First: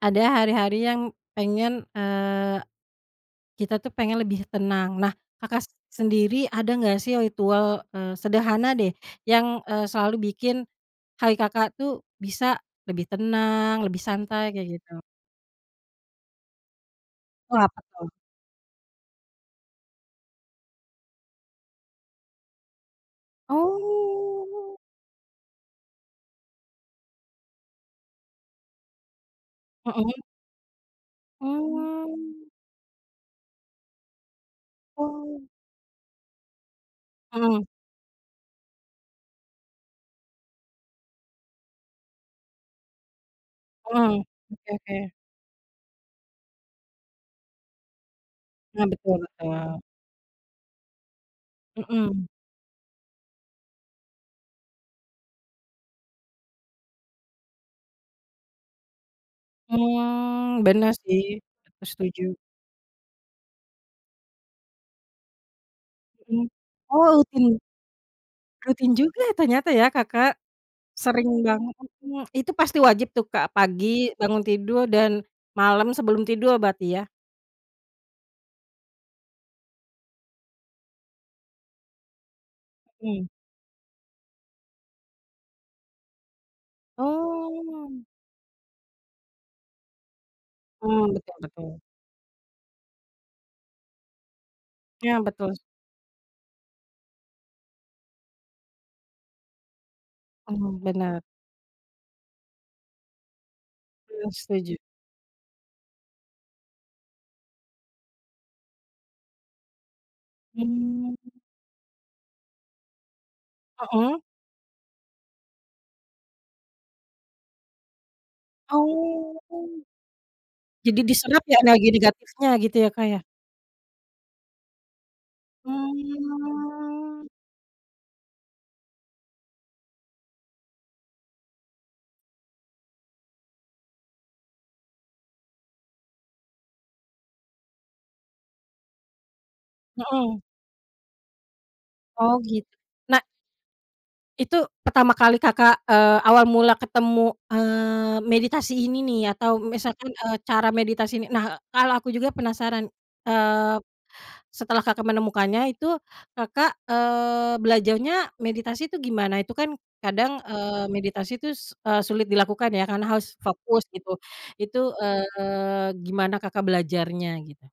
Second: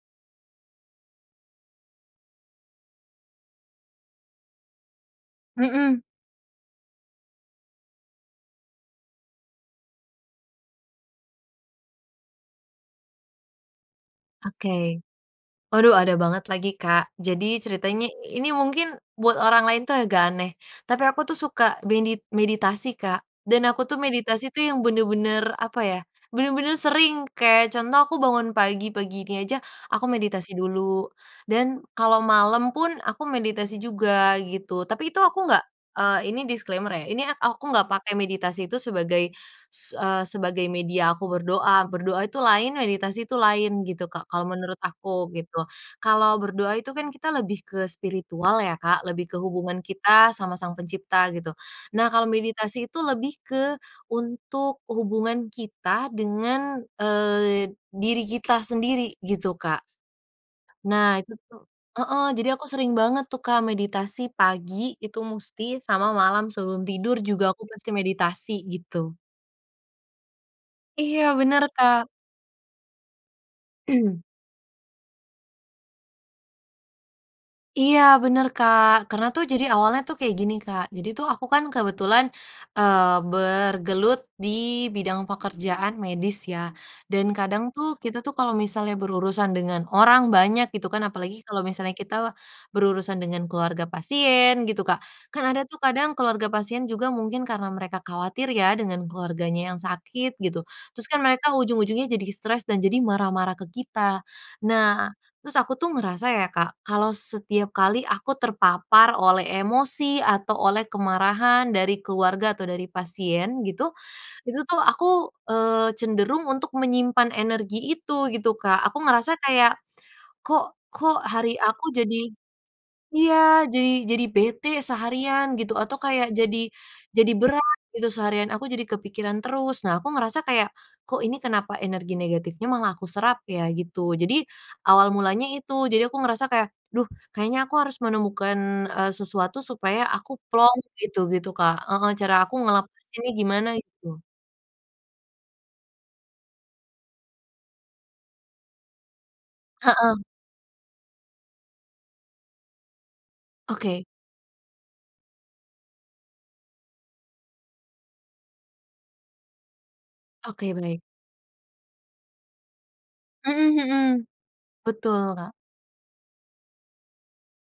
Ada hari-hari yang pengen, eee, kita tuh pengen lebih tenang. Nah, Kakak s Mhm. sendiri ada enggak sih ritual, eee, sederhana deh yang, eee, selalu bikin hari Kakak tuh bisa lebih tenang, lebih santai, kayak Oke, gitu? waduh ada banget lagi, Kak. Oh Jadi apa ceritanya tuh? i ini mungkin buat orang lain tuh agak aneh. Tapi aku tuh suka medit meditasi, Kak. Dan aku tuh meditasi tuh Oh. yang bener-bener, apa ya, bener-bener sering, kayak contoh aku bangun pagi, pagi ini aja, aku Mhm. meditasi dulu. Dan kalau Mmm. malam pun aku meditasi juga gitu, tapi itu aku Oh. enggak eee, ini disclaimer ya, ini ak Mhm. aku enggak pakai meditasi itu sebagai s eee, sebagai media aku berdoa. Berdoa itu lain, meditasi itu lain gitu, Mhm. Kak, kalau Oke menurut oke. aku gitu. Kalau berdoa itu kan kita lebih ke spiritual ya, Nah, Kak, betul lebih ke hubungan betul. kita sama Sang Pencipta gitu. Nah kalau Mhm. meditasi itu lebih ke untuk hubungan kita dengan, eee, diri kita sendiri, gitu, Kak. Mmm, bener Nah sih. itu tuh Aku setuju. heeh, jadi aku sering banget tuh, Kak, meditasi pagi itu musti sama Mmm. malam sebelum Oh tidur juga rutin? aku pasti meditasi, Rutin gitu. juga ternyata ya Kakak. Iya Sering bener, banget, Kak. mhm, itu pasti wajib tuh, Kak, pagi bangun tidur dan malam sebelum tidur berarti ya? Iya, bener, Kak. Karena tuh jadi awalnya tuh kayak gini, Kak. Jadi tuh aku kan kebetulan, eee, Mmm. bergelut di bidang pekerjaan medis ya. Dan kadang tuh Oh. kita tuh kalau misalnya berurusan dengan orang banyak gitu kan, Oh, betul apalagi kalau betul. misalnya kita berurusan dengan keluarga pasien gitu, Kak. Iya, Kan betul. ada tuh kadang keluarga pasien juga mungkin karena mereka khawatir ya dengan keluarganya yang sakit, gitu. Mmm, Terus bener. kan mereka ujung-ujungnya jadi stres dan jadi marah-marah ke kita. Mmm, setuju. Nah, terus aku tuh ngerasa ya, Kak, kalau setiap kali aku terpapar oleh emosi atau oleh Mmm. kemarahan dari keluarga atau dari pasien gitu, Mhm. itu tuh aku, eee, cenderung untuk menyimpan energi itu gitu, Kak. Aku ngerasa kayak, Oh. kok Jadi kok diserap ya hari energi aku jadi negatifnya gitu ya, Kak, ya? iya, jadi jadi bete seharian gitu atau kayak jadi Mmm. jadi berat gitu seharian, aku jadi kepikiran terus. Nah aku ngerasa kayak, "Kok ini kenapa energi negatifnya malah aku serap ya?" gitu. Jadi, awal mulanya itu, jadi aku ngerasa kayak, "Duh kayaknya aku harus menemukan, eee, sesuatu supaya aku Mhm. plong," gitu gitu, Kak. Heeh, Oh cara aku git ngelepas na ini gimana, gitu. Itu, pertama kali Kakak, eee, awal mula ketemu, eee, meditasi ini nih atau misalkan, Heeh. eee, cara meditasi ini. Nah, kalau aku juga penasaran, eee, Oke. setelah Kakak menemukannya itu Kakak, eee, belajarnya meditasi itu gimana? Itu kan kadang, Oke eee, baik. meditasi tuh eee, sulit dilakukan ya karena harus Mhm fokus gitu. mhm. Itu, Betul, Kak. eee, gimana Kakak belajarnya gitu?